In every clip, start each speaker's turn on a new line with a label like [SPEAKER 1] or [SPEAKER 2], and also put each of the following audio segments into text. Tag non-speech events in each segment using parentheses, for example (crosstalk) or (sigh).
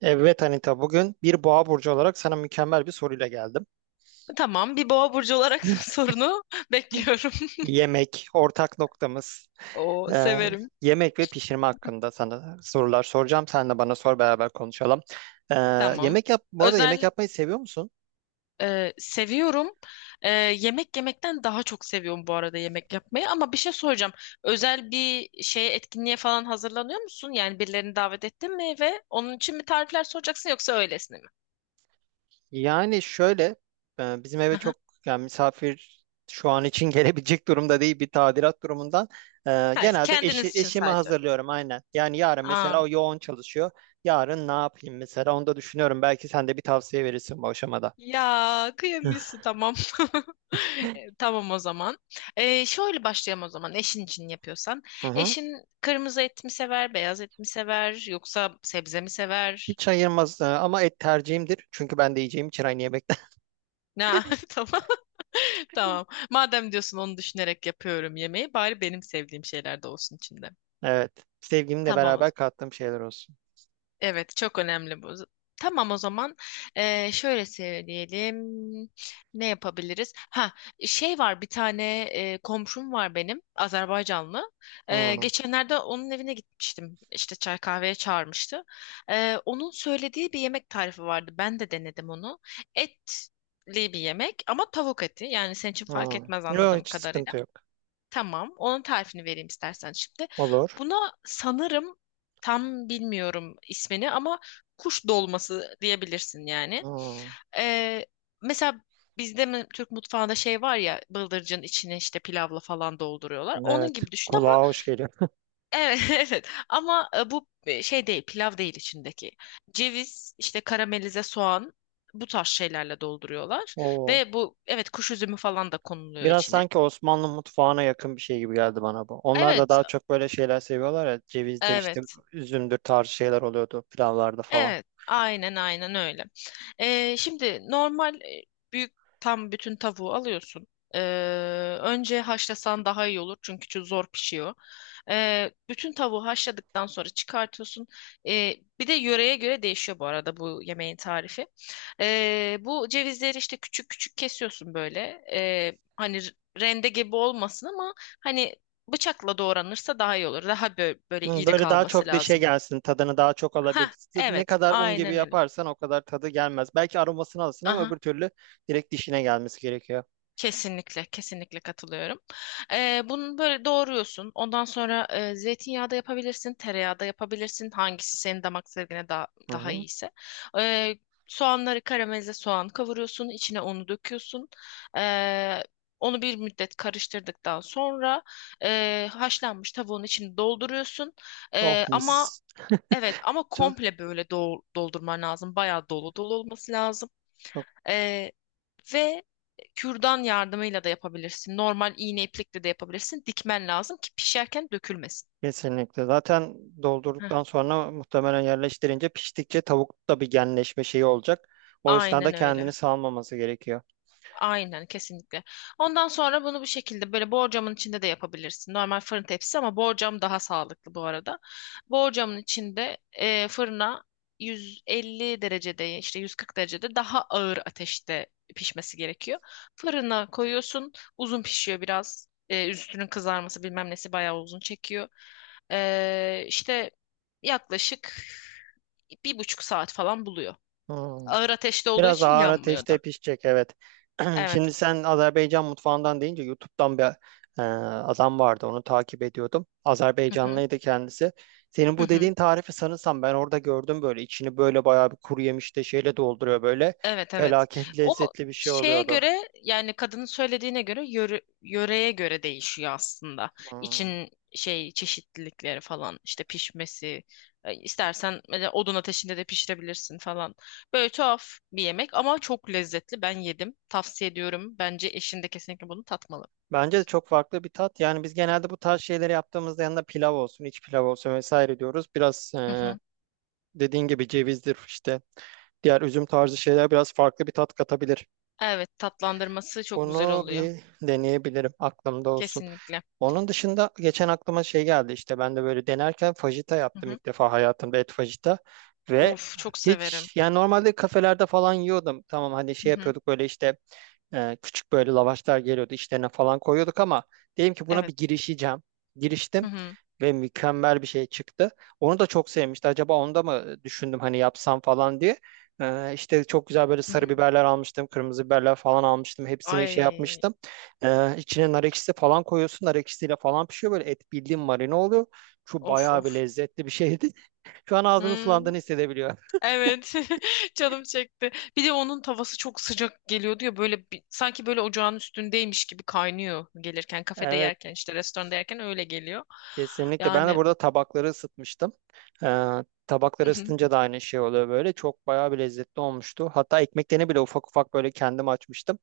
[SPEAKER 1] Evet Anita, bugün bir boğa burcu olarak sana mükemmel bir soruyla geldim.
[SPEAKER 2] Tamam, bir boğa burcu olarak (laughs) sorunu (laughs)
[SPEAKER 1] (laughs)
[SPEAKER 2] bekliyorum.
[SPEAKER 1] Yemek, ortak noktamız,
[SPEAKER 2] O
[SPEAKER 1] e,
[SPEAKER 2] severim.
[SPEAKER 1] yemek ve pişirme hakkında sana sorular soracağım. Sen de bana sor, beraber konuşalım. E,
[SPEAKER 2] Tamam.
[SPEAKER 1] Yemek yap, bu arada yemek
[SPEAKER 2] Özel
[SPEAKER 1] yapmayı seviyor musun?
[SPEAKER 2] seviyorum. Yemek yemekten daha çok seviyorum bu arada yemek yapmayı. Ama bir şey soracağım. Özel bir şeye etkinliğe falan hazırlanıyor musun? Yani birilerini davet ettin mi ve onun için mi tarifler soracaksın yoksa öylesine mi?
[SPEAKER 1] Yani şöyle, bizim eve
[SPEAKER 2] Hı hı.
[SPEAKER 1] çok, yani misafir şu an için (laughs) gelebilecek durumda değil, bir tadilat durumundan.
[SPEAKER 2] Hayır,
[SPEAKER 1] Genelde
[SPEAKER 2] kendiniz için
[SPEAKER 1] eşimi
[SPEAKER 2] sadece.
[SPEAKER 1] hazırlıyorum aynen. Yani yarın
[SPEAKER 2] Aa,
[SPEAKER 1] mesela o yoğun çalışıyor. Yarın ne yapayım mesela, onu da düşünüyorum. Belki sen de bir tavsiye verirsin bu aşamada.
[SPEAKER 2] ya kıyamıyorsun tamam. (laughs) Tamam o zaman. Şöyle başlayalım o zaman eşin için yapıyorsan.
[SPEAKER 1] Hı hı.
[SPEAKER 2] Eşin kırmızı et mi sever, beyaz et mi sever yoksa sebze mi sever?
[SPEAKER 1] Hiç ayırmaz, ama et tercihimdir. Çünkü ben de yiyeceğim için aynı yemekten. (laughs)
[SPEAKER 2] Ne? (laughs) Tamam. (laughs) Tamam. Madem diyorsun onu düşünerek yapıyorum yemeği bari benim sevdiğim şeyler de olsun içinde.
[SPEAKER 1] Evet. Sevgimle
[SPEAKER 2] Tamam.
[SPEAKER 1] beraber kattığım şeyler olsun.
[SPEAKER 2] Evet, çok önemli bu. Tamam o zaman, şöyle söyleyelim. Ne yapabiliriz? Ha, şey var bir tane, komşum var benim Azerbaycanlı.
[SPEAKER 1] Hı,
[SPEAKER 2] Geçenlerde onun evine gitmiştim. İşte çay kahveye çağırmıştı. Onun söylediği bir yemek tarifi vardı. Ben de denedim onu. Etli bir yemek ama tavuk eti. Yani senin için fark
[SPEAKER 1] hı.
[SPEAKER 2] etmez
[SPEAKER 1] Yok,
[SPEAKER 2] anladığım
[SPEAKER 1] hiç
[SPEAKER 2] kadarıyla.
[SPEAKER 1] sıkıntı yok.
[SPEAKER 2] Tamam. Onun tarifini vereyim istersen şimdi.
[SPEAKER 1] Olur.
[SPEAKER 2] Buna sanırım, tam bilmiyorum ismini ama, kuş dolması diyebilirsin yani.
[SPEAKER 1] Hı.
[SPEAKER 2] Ee, mesela bizde mi, Türk mutfağında şey var ya, bıldırcın içine işte pilavla falan dolduruyorlar. Onun
[SPEAKER 1] Evet.
[SPEAKER 2] gibi düşün ama
[SPEAKER 1] Kulağa hoş geliyor.
[SPEAKER 2] evet, (laughs) evet ama bu şey değil, pilav değil içindeki. Ceviz işte, karamelize soğan, bu tarz şeylerle dolduruyorlar
[SPEAKER 1] Oo.
[SPEAKER 2] ve bu, evet, kuş üzümü falan da konuluyor
[SPEAKER 1] Biraz
[SPEAKER 2] içine.
[SPEAKER 1] sanki Osmanlı mutfağına yakın bir şey gibi geldi bana bu. Onlar da
[SPEAKER 2] Evet,
[SPEAKER 1] daha çok böyle şeyler seviyorlar ya. Cevizdir işte,
[SPEAKER 2] evet.
[SPEAKER 1] üzümdür tarzı şeyler oluyordu pilavlarda falan.
[SPEAKER 2] Evet, aynen aynen öyle. Şimdi normal büyük, tam bütün tavuğu alıyorsun. Ee, önce haşlasan daha iyi olur çünkü çok zor pişiyor. Bütün tavuğu haşladıktan sonra çıkartıyorsun. Bir de yöreye göre değişiyor bu arada bu yemeğin tarifi. Bu cevizleri işte küçük küçük kesiyorsun böyle. Hani rende gibi olmasın ama hani bıçakla doğranırsa daha iyi olur. Daha böyle
[SPEAKER 1] Hı,
[SPEAKER 2] iri
[SPEAKER 1] böyle daha
[SPEAKER 2] kalması
[SPEAKER 1] çok dişe
[SPEAKER 2] lazım.
[SPEAKER 1] gelsin, tadını daha çok
[SPEAKER 2] Ha,
[SPEAKER 1] alabilirsin. Ne
[SPEAKER 2] evet,
[SPEAKER 1] kadar un gibi
[SPEAKER 2] aynen öyle.
[SPEAKER 1] yaparsan o kadar tadı gelmez. Belki aromasını alırsın ama öbür
[SPEAKER 2] Aha,
[SPEAKER 1] türlü direkt dişine gelmesi gerekiyor.
[SPEAKER 2] kesinlikle, kesinlikle katılıyorum. Bunu böyle doğruyorsun. Ondan sonra zeytinyağı da yapabilirsin, tereyağı da yapabilirsin. Hangisi senin damak zevkine daha,
[SPEAKER 1] Hı
[SPEAKER 2] daha
[SPEAKER 1] hı.
[SPEAKER 2] iyiyse. Ee, soğanları, karamelize soğan kavuruyorsun, içine unu döküyorsun. Ee, onu bir müddet karıştırdıktan sonra haşlanmış tavuğun içini dolduruyorsun.
[SPEAKER 1] Oh
[SPEAKER 2] Ama
[SPEAKER 1] mis.
[SPEAKER 2] evet, ama
[SPEAKER 1] Çok-
[SPEAKER 2] komple böyle doldurman lazım. Bayağı dolu dolu olması lazım. Ee, ve kürdan yardımıyla da yapabilirsin. Normal iğne iplikle de yapabilirsin. Dikmen lazım ki pişerken dökülmesin.
[SPEAKER 1] kesinlikle. Zaten
[SPEAKER 2] Heh,
[SPEAKER 1] doldurduktan sonra muhtemelen yerleştirince, piştikçe tavukta bir genleşme şeyi olacak. O esnada
[SPEAKER 2] aynen
[SPEAKER 1] kendini
[SPEAKER 2] öyle.
[SPEAKER 1] salmaması gerekiyor.
[SPEAKER 2] Aynen kesinlikle. Ondan sonra bunu bu şekilde böyle borcamın içinde de yapabilirsin. Normal fırın tepsisi ama borcam daha sağlıklı bu arada. Borcamın içinde fırına, 150 derecede, işte 140 derecede, daha ağır ateşte pişmesi gerekiyor. Fırına koyuyorsun. Uzun pişiyor biraz. Üstünün kızarması bilmem nesi bayağı uzun çekiyor. İşte yaklaşık 1,5 saat falan buluyor.
[SPEAKER 1] Hmm.
[SPEAKER 2] Ağır ateşte olduğu
[SPEAKER 1] Biraz
[SPEAKER 2] için
[SPEAKER 1] ağır
[SPEAKER 2] yanmıyor
[SPEAKER 1] ateşte
[SPEAKER 2] da.
[SPEAKER 1] pişecek, evet. (clears throat)
[SPEAKER 2] Evet.
[SPEAKER 1] Şimdi sen Azerbaycan mutfağından deyince, YouTube'dan bir, adam vardı. Onu takip ediyordum.
[SPEAKER 2] Hı hı.
[SPEAKER 1] Azerbaycanlıydı kendisi. Senin
[SPEAKER 2] Hı
[SPEAKER 1] bu
[SPEAKER 2] hı.
[SPEAKER 1] dediğin tarifi sanırsam ben orada gördüm böyle. İçini böyle bayağı bir kuru yemişte şeyle dolduruyor böyle.
[SPEAKER 2] Evet evet.
[SPEAKER 1] Felaket (laughs)
[SPEAKER 2] O
[SPEAKER 1] lezzetli bir şey
[SPEAKER 2] şeye
[SPEAKER 1] oluyordu.
[SPEAKER 2] göre, yani kadının söylediğine göre, yöreye göre değişiyor aslında.
[SPEAKER 1] Hmm.
[SPEAKER 2] İçin şey çeşitlilikleri falan, işte pişmesi, istersen mesela odun ateşinde de pişirebilirsin falan. Böyle tuhaf bir yemek ama çok lezzetli. Ben yedim. Tavsiye ediyorum. Bence eşin de kesinlikle bunu tatmalı.
[SPEAKER 1] Bence de çok farklı bir tat. Yani biz genelde bu tarz şeyleri yaptığımızda, yanında pilav olsun, iç pilav olsun vesaire diyoruz. Biraz,
[SPEAKER 2] Hı hı.
[SPEAKER 1] dediğin gibi cevizdir işte. Diğer üzüm tarzı şeyler biraz farklı bir tat katabilir.
[SPEAKER 2] Evet, tatlandırması çok güzel
[SPEAKER 1] Bunu
[SPEAKER 2] oluyor.
[SPEAKER 1] bir deneyebilirim. Aklımda olsun.
[SPEAKER 2] Kesinlikle.
[SPEAKER 1] Onun dışında geçen aklıma şey geldi işte. Ben de böyle denerken fajita
[SPEAKER 2] Hı
[SPEAKER 1] yaptım,
[SPEAKER 2] hı.
[SPEAKER 1] ilk defa hayatımda, et fajita. Ve
[SPEAKER 2] Of, çok severim.
[SPEAKER 1] hiç yani, normalde kafelerde falan yiyordum. Tamam, hani
[SPEAKER 2] Hı
[SPEAKER 1] şey
[SPEAKER 2] hı.
[SPEAKER 1] yapıyorduk, böyle işte küçük böyle lavaşlar geliyordu, içlerine falan koyuyorduk ama dedim ki buna
[SPEAKER 2] Evet.
[SPEAKER 1] bir girişeceğim.
[SPEAKER 2] Hı
[SPEAKER 1] Giriştim
[SPEAKER 2] hı.
[SPEAKER 1] ve mükemmel bir şey çıktı. Onu da çok sevmişti. Acaba onu da mı düşündüm hani, yapsam falan diye. İşte çok güzel böyle
[SPEAKER 2] Hı
[SPEAKER 1] sarı
[SPEAKER 2] hı.
[SPEAKER 1] biberler almıştım. Kırmızı biberler falan almıştım. Hepsini şey
[SPEAKER 2] Ay,
[SPEAKER 1] yapmıştım. İçine nar ekşisi falan koyuyorsun. Nar ekşisiyle falan pişiyor. Böyle et, bildiğin marine oluyor. Şu
[SPEAKER 2] of
[SPEAKER 1] bayağı bir
[SPEAKER 2] of.
[SPEAKER 1] lezzetli bir şeydi. (laughs) Şu an ağzını
[SPEAKER 2] Hmm.
[SPEAKER 1] sulandığını hissedebiliyor.
[SPEAKER 2] Evet. (laughs) Canım çekti. Bir de onun tavası çok sıcak geliyordu ya, böyle sanki böyle ocağın üstündeymiş gibi kaynıyor, gelirken kafede
[SPEAKER 1] Evet.
[SPEAKER 2] yerken, işte restoranda yerken öyle geliyor.
[SPEAKER 1] Kesinlikle. Ben de
[SPEAKER 2] Yani
[SPEAKER 1] burada tabakları ısıtmıştım. Ee, Tabakları
[SPEAKER 2] hı hı.
[SPEAKER 1] ısıtınca da aynı şey oluyor böyle. Çok bayağı bir lezzetli olmuştu. Hatta ekmeklerini bile ufak ufak böyle kendim açmıştım.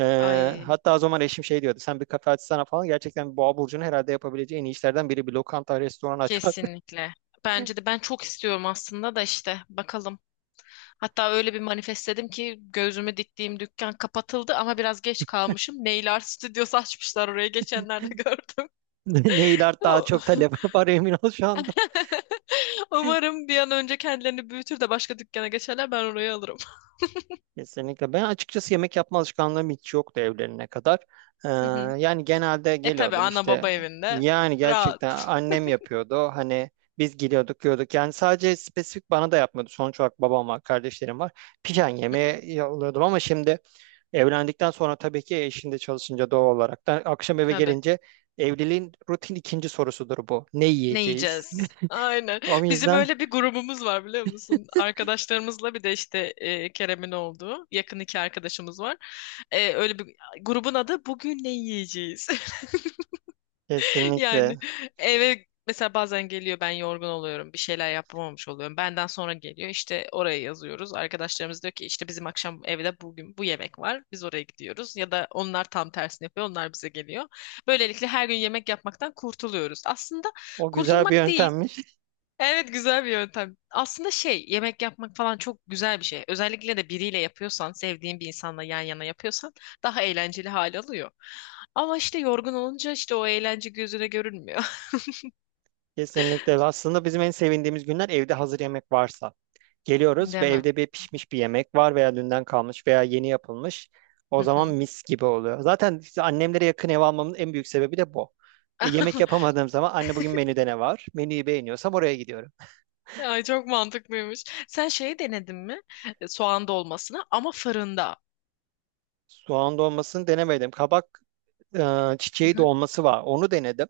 [SPEAKER 2] Ay,
[SPEAKER 1] Hatta o zaman eşim şey diyordu. Sen bir kafe açsana falan. Gerçekten Boğa Burcu'nun herhalde yapabileceği en iyi işlerden biri bir lokanta, restoran açmak. (laughs)
[SPEAKER 2] kesinlikle. Bence de, ben çok istiyorum aslında da, işte bakalım. Hatta öyle bir manifestledim ki, gözümü diktiğim dükkan kapatıldı ama biraz geç kalmışım. Nail Art Studios açmışlar oraya geçenlerde (laughs) gördüm.
[SPEAKER 1] Ne iler daha çok
[SPEAKER 2] (laughs)
[SPEAKER 1] talep (laughs) var, emin ol şu anda.
[SPEAKER 2] Umarım bir an önce kendilerini büyütür de başka dükkana geçerler, ben orayı alırım.
[SPEAKER 1] Kesinlikle. Ben açıkçası yemek yapma alışkanlığım hiç yoktu evlenene kadar. Ee,
[SPEAKER 2] Hı hı.
[SPEAKER 1] Yani genelde
[SPEAKER 2] E tabii,
[SPEAKER 1] geliyordum
[SPEAKER 2] ana
[SPEAKER 1] işte,
[SPEAKER 2] baba evinde
[SPEAKER 1] yani gerçekten
[SPEAKER 2] rahat.
[SPEAKER 1] annem yapıyordu. Hani biz geliyorduk, yiyorduk. Yani sadece spesifik bana da yapmıyordu. Sonuç olarak babam var, kardeşlerim var. Pijen yemeği yolluyordum ama şimdi, evlendikten sonra tabii ki, eşinde çalışınca doğal olarak da akşam eve
[SPEAKER 2] Tabii.
[SPEAKER 1] gelince, evliliğin rutin ikinci sorusudur bu. Ne
[SPEAKER 2] Ne
[SPEAKER 1] yiyeceğiz?
[SPEAKER 2] yiyeceğiz? Aynen.
[SPEAKER 1] (laughs) O
[SPEAKER 2] Bizim
[SPEAKER 1] yüzden
[SPEAKER 2] öyle bir grubumuz var, biliyor musun? Arkadaşlarımızla, bir de işte Kerem'in olduğu yakın iki arkadaşımız var. Öyle bir, grubun adı bugün ne yiyeceğiz? (laughs)
[SPEAKER 1] kesinlikle,
[SPEAKER 2] Yani eve mesela bazen geliyor, ben yorgun oluyorum, bir şeyler yapamamış oluyorum. Benden sonra geliyor, işte oraya yazıyoruz. Arkadaşlarımız diyor ki işte, bizim akşam evde bugün bu yemek var, biz oraya gidiyoruz. Ya da onlar tam tersini yapıyor, onlar bize geliyor. Böylelikle her gün yemek yapmaktan kurtuluyoruz. Aslında
[SPEAKER 1] o güzel bir
[SPEAKER 2] kurtulmak değil.
[SPEAKER 1] yöntem.
[SPEAKER 2] Evet, güzel bir yöntem. Aslında şey, yemek yapmak falan çok güzel bir şey. Özellikle de biriyle yapıyorsan, sevdiğin bir insanla yan yana yapıyorsan, daha eğlenceli hal alıyor. Ama işte yorgun olunca, işte o eğlence gözüne görünmüyor.
[SPEAKER 1] Kesinlikle. Aslında bizim en sevindiğimiz günler evde hazır yemek varsa. Geliyoruz ve
[SPEAKER 2] Değil mi?
[SPEAKER 1] evde bir pişmiş bir yemek var, veya dünden kalmış veya yeni yapılmış. O
[SPEAKER 2] Hı
[SPEAKER 1] zaman
[SPEAKER 2] hı.
[SPEAKER 1] mis gibi oluyor. Zaten işte annemlere yakın ev almamın en büyük sebebi de bu. Yemek
[SPEAKER 2] (laughs)
[SPEAKER 1] yapamadığım zaman, anne bugün menüde ne var? Menüyü beğeniyorsam oraya gidiyorum.
[SPEAKER 2] Ay, çok mantıklıymış. Sen şeyi denedin mi? Soğan dolmasını, ama fırında.
[SPEAKER 1] Soğan dolmasını denemedim. Kabak,
[SPEAKER 2] Hı
[SPEAKER 1] çiçeği
[SPEAKER 2] hı.
[SPEAKER 1] dolması var. Onu denedim.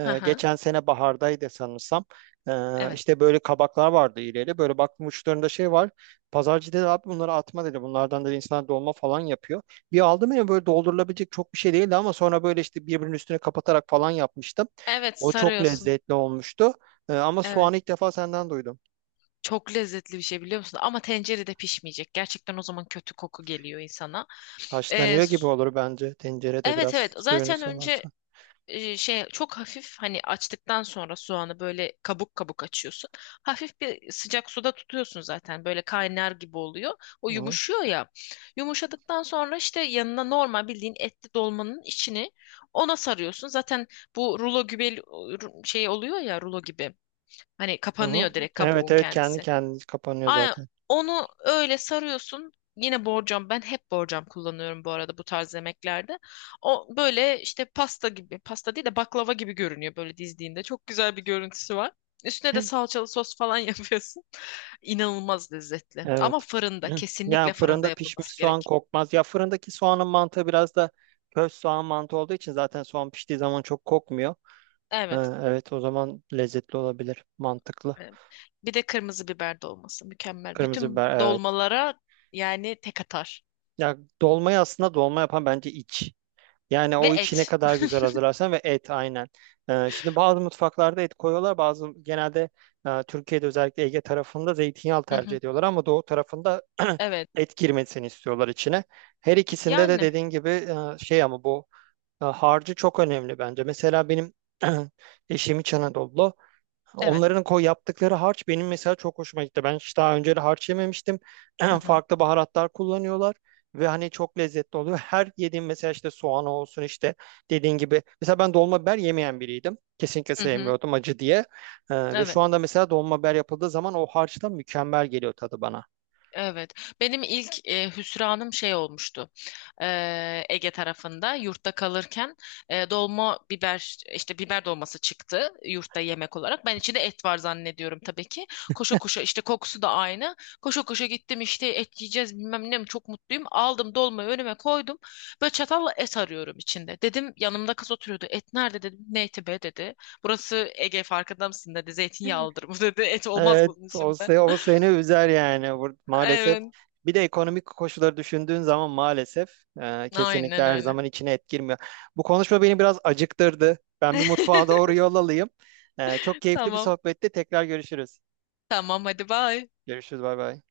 [SPEAKER 2] Hı hı.
[SPEAKER 1] Geçen sene bahardaydı sanırsam. E,
[SPEAKER 2] Evet.
[SPEAKER 1] işte böyle kabaklar vardı ileri. Böyle baktım uçlarında şey var. Pazarcı dedi abi bunları atma dedi. Bunlardan da insanlar dolma falan yapıyor. Bir aldım ya, böyle doldurulabilecek çok bir şey değildi ama sonra böyle işte birbirinin üstüne kapatarak falan yapmıştım.
[SPEAKER 2] Evet,
[SPEAKER 1] O çok
[SPEAKER 2] sarıyorsun.
[SPEAKER 1] lezzetli olmuştu. Ama
[SPEAKER 2] Evet.
[SPEAKER 1] soğanı ilk defa senden duydum.
[SPEAKER 2] Çok lezzetli bir şey, biliyor musun? Ama tencerede pişmeyecek. Gerçekten o zaman kötü koku geliyor insana. E,
[SPEAKER 1] Haşlanıyor gibi
[SPEAKER 2] s-
[SPEAKER 1] olur bence, tencerede
[SPEAKER 2] evet
[SPEAKER 1] biraz
[SPEAKER 2] evet.
[SPEAKER 1] suyunu
[SPEAKER 2] Zaten önce,
[SPEAKER 1] salarsan.
[SPEAKER 2] şey çok hafif, hani açtıktan sonra soğanı böyle kabuk kabuk açıyorsun. Hafif bir sıcak suda tutuyorsun, zaten böyle kaynar gibi oluyor. O
[SPEAKER 1] Hı hı.
[SPEAKER 2] yumuşuyor ya. Yumuşadıktan sonra, işte yanına normal bildiğin etli dolmanın içini ona sarıyorsun. Zaten bu rulo gibi şey oluyor ya, rulo gibi. Hani
[SPEAKER 1] Hı hı.
[SPEAKER 2] kapanıyor direkt
[SPEAKER 1] Evet,
[SPEAKER 2] kabuğun
[SPEAKER 1] evet, kendi
[SPEAKER 2] kendisi.
[SPEAKER 1] kendini kapanıyor
[SPEAKER 2] Aynen
[SPEAKER 1] zaten.
[SPEAKER 2] onu öyle sarıyorsun. Yine borcam, ben hep borcam kullanıyorum bu arada bu tarz yemeklerde. O böyle işte pasta gibi, pasta değil de baklava gibi görünüyor böyle dizdiğinde. Çok güzel bir görüntüsü var. Üstüne de salçalı sos falan (laughs) yapıyorsun. İnanılmaz lezzetli. Ama
[SPEAKER 1] Evet.
[SPEAKER 2] fırında,
[SPEAKER 1] Hı. Yani
[SPEAKER 2] kesinlikle fırında
[SPEAKER 1] fırında pişmiş
[SPEAKER 2] yapılması
[SPEAKER 1] soğan
[SPEAKER 2] gerek.
[SPEAKER 1] kokmaz. Ya fırındaki soğanın mantığı biraz da köz soğan mantığı olduğu için, zaten soğan piştiği zaman çok kokmuyor.
[SPEAKER 2] Evet.
[SPEAKER 1] Ha, evet, o zaman lezzetli olabilir. Mantıklı.
[SPEAKER 2] Evet. Bir de kırmızı biber dolması mükemmel.
[SPEAKER 1] Kırmızı
[SPEAKER 2] Bütün
[SPEAKER 1] biber, evet.
[SPEAKER 2] dolmalara yani tek atar.
[SPEAKER 1] Ya dolmayı aslında dolma yapan bence iç. Yani
[SPEAKER 2] Ve
[SPEAKER 1] o içi ne
[SPEAKER 2] et.
[SPEAKER 1] kadar güzel hazırlarsan, ve et aynen. Şimdi bazı mutfaklarda et koyuyorlar. Bazı genelde, Türkiye'de özellikle Ege tarafında zeytinyağı
[SPEAKER 2] Hı
[SPEAKER 1] tercih
[SPEAKER 2] hı.
[SPEAKER 1] ediyorlar, ama doğu tarafında
[SPEAKER 2] Evet.
[SPEAKER 1] (clears throat) et girmesini istiyorlar içine. Her ikisinde de
[SPEAKER 2] Yani
[SPEAKER 1] dediğin gibi, e, şey ama bu harcı çok önemli bence. Mesela benim (clears throat) eşim İç Anadolu.
[SPEAKER 2] evet.
[SPEAKER 1] Onların koy yaptıkları harç benim mesela çok hoşuma gitti. Ben hiç daha önce de harç yememiştim.
[SPEAKER 2] Hı
[SPEAKER 1] (clears throat)
[SPEAKER 2] hı.
[SPEAKER 1] Farklı baharatlar kullanıyorlar ve hani çok lezzetli oluyor. Her yediğim mesela işte, soğan olsun işte, dediğin gibi. Mesela ben dolma biber yemeyen biriydim. Kesinlikle
[SPEAKER 2] Hı hı.
[SPEAKER 1] sevmiyordum acı diye. Ve şu
[SPEAKER 2] Evet.
[SPEAKER 1] anda mesela dolma biber yapıldığı zaman o harçtan mükemmel geliyor tadı bana.
[SPEAKER 2] Evet. Benim ilk hüsranım şey olmuştu. Ege tarafında yurtta kalırken, dolma biber, işte biber dolması çıktı yurtta yemek olarak. Ben içinde et var zannediyorum tabii ki. Koşa koşa, işte kokusu da aynı. Koşa koşa gittim, işte et yiyeceğiz bilmem ne, çok mutluyum. Aldım dolmayı önüme koydum. Böyle çatalla et arıyorum içinde. Dedim, yanımda kız oturuyordu. Et nerede dedim. Ne eti be dedi. Burası Ege, farkında mısın dedi. Zeytinyağlıdır bu (laughs) dedi. Et olmaz
[SPEAKER 1] Evet,
[SPEAKER 2] bunun içinde.
[SPEAKER 1] o seni üzer yani. Maalesef.
[SPEAKER 2] Evet.
[SPEAKER 1] Bir de ekonomik koşulları düşündüğün zaman, maalesef kesinlikle
[SPEAKER 2] Aynen
[SPEAKER 1] her
[SPEAKER 2] öyle.
[SPEAKER 1] zaman içine et girmiyor. Bu konuşma beni biraz acıktırdı. Ben bir mutfağa doğru
[SPEAKER 2] (laughs)
[SPEAKER 1] yol alayım. Çok keyifli bir
[SPEAKER 2] Tamam.
[SPEAKER 1] sohbetti. Tekrar görüşürüz.
[SPEAKER 2] Tamam, hadi bye.
[SPEAKER 1] Görüşürüz, bay bay.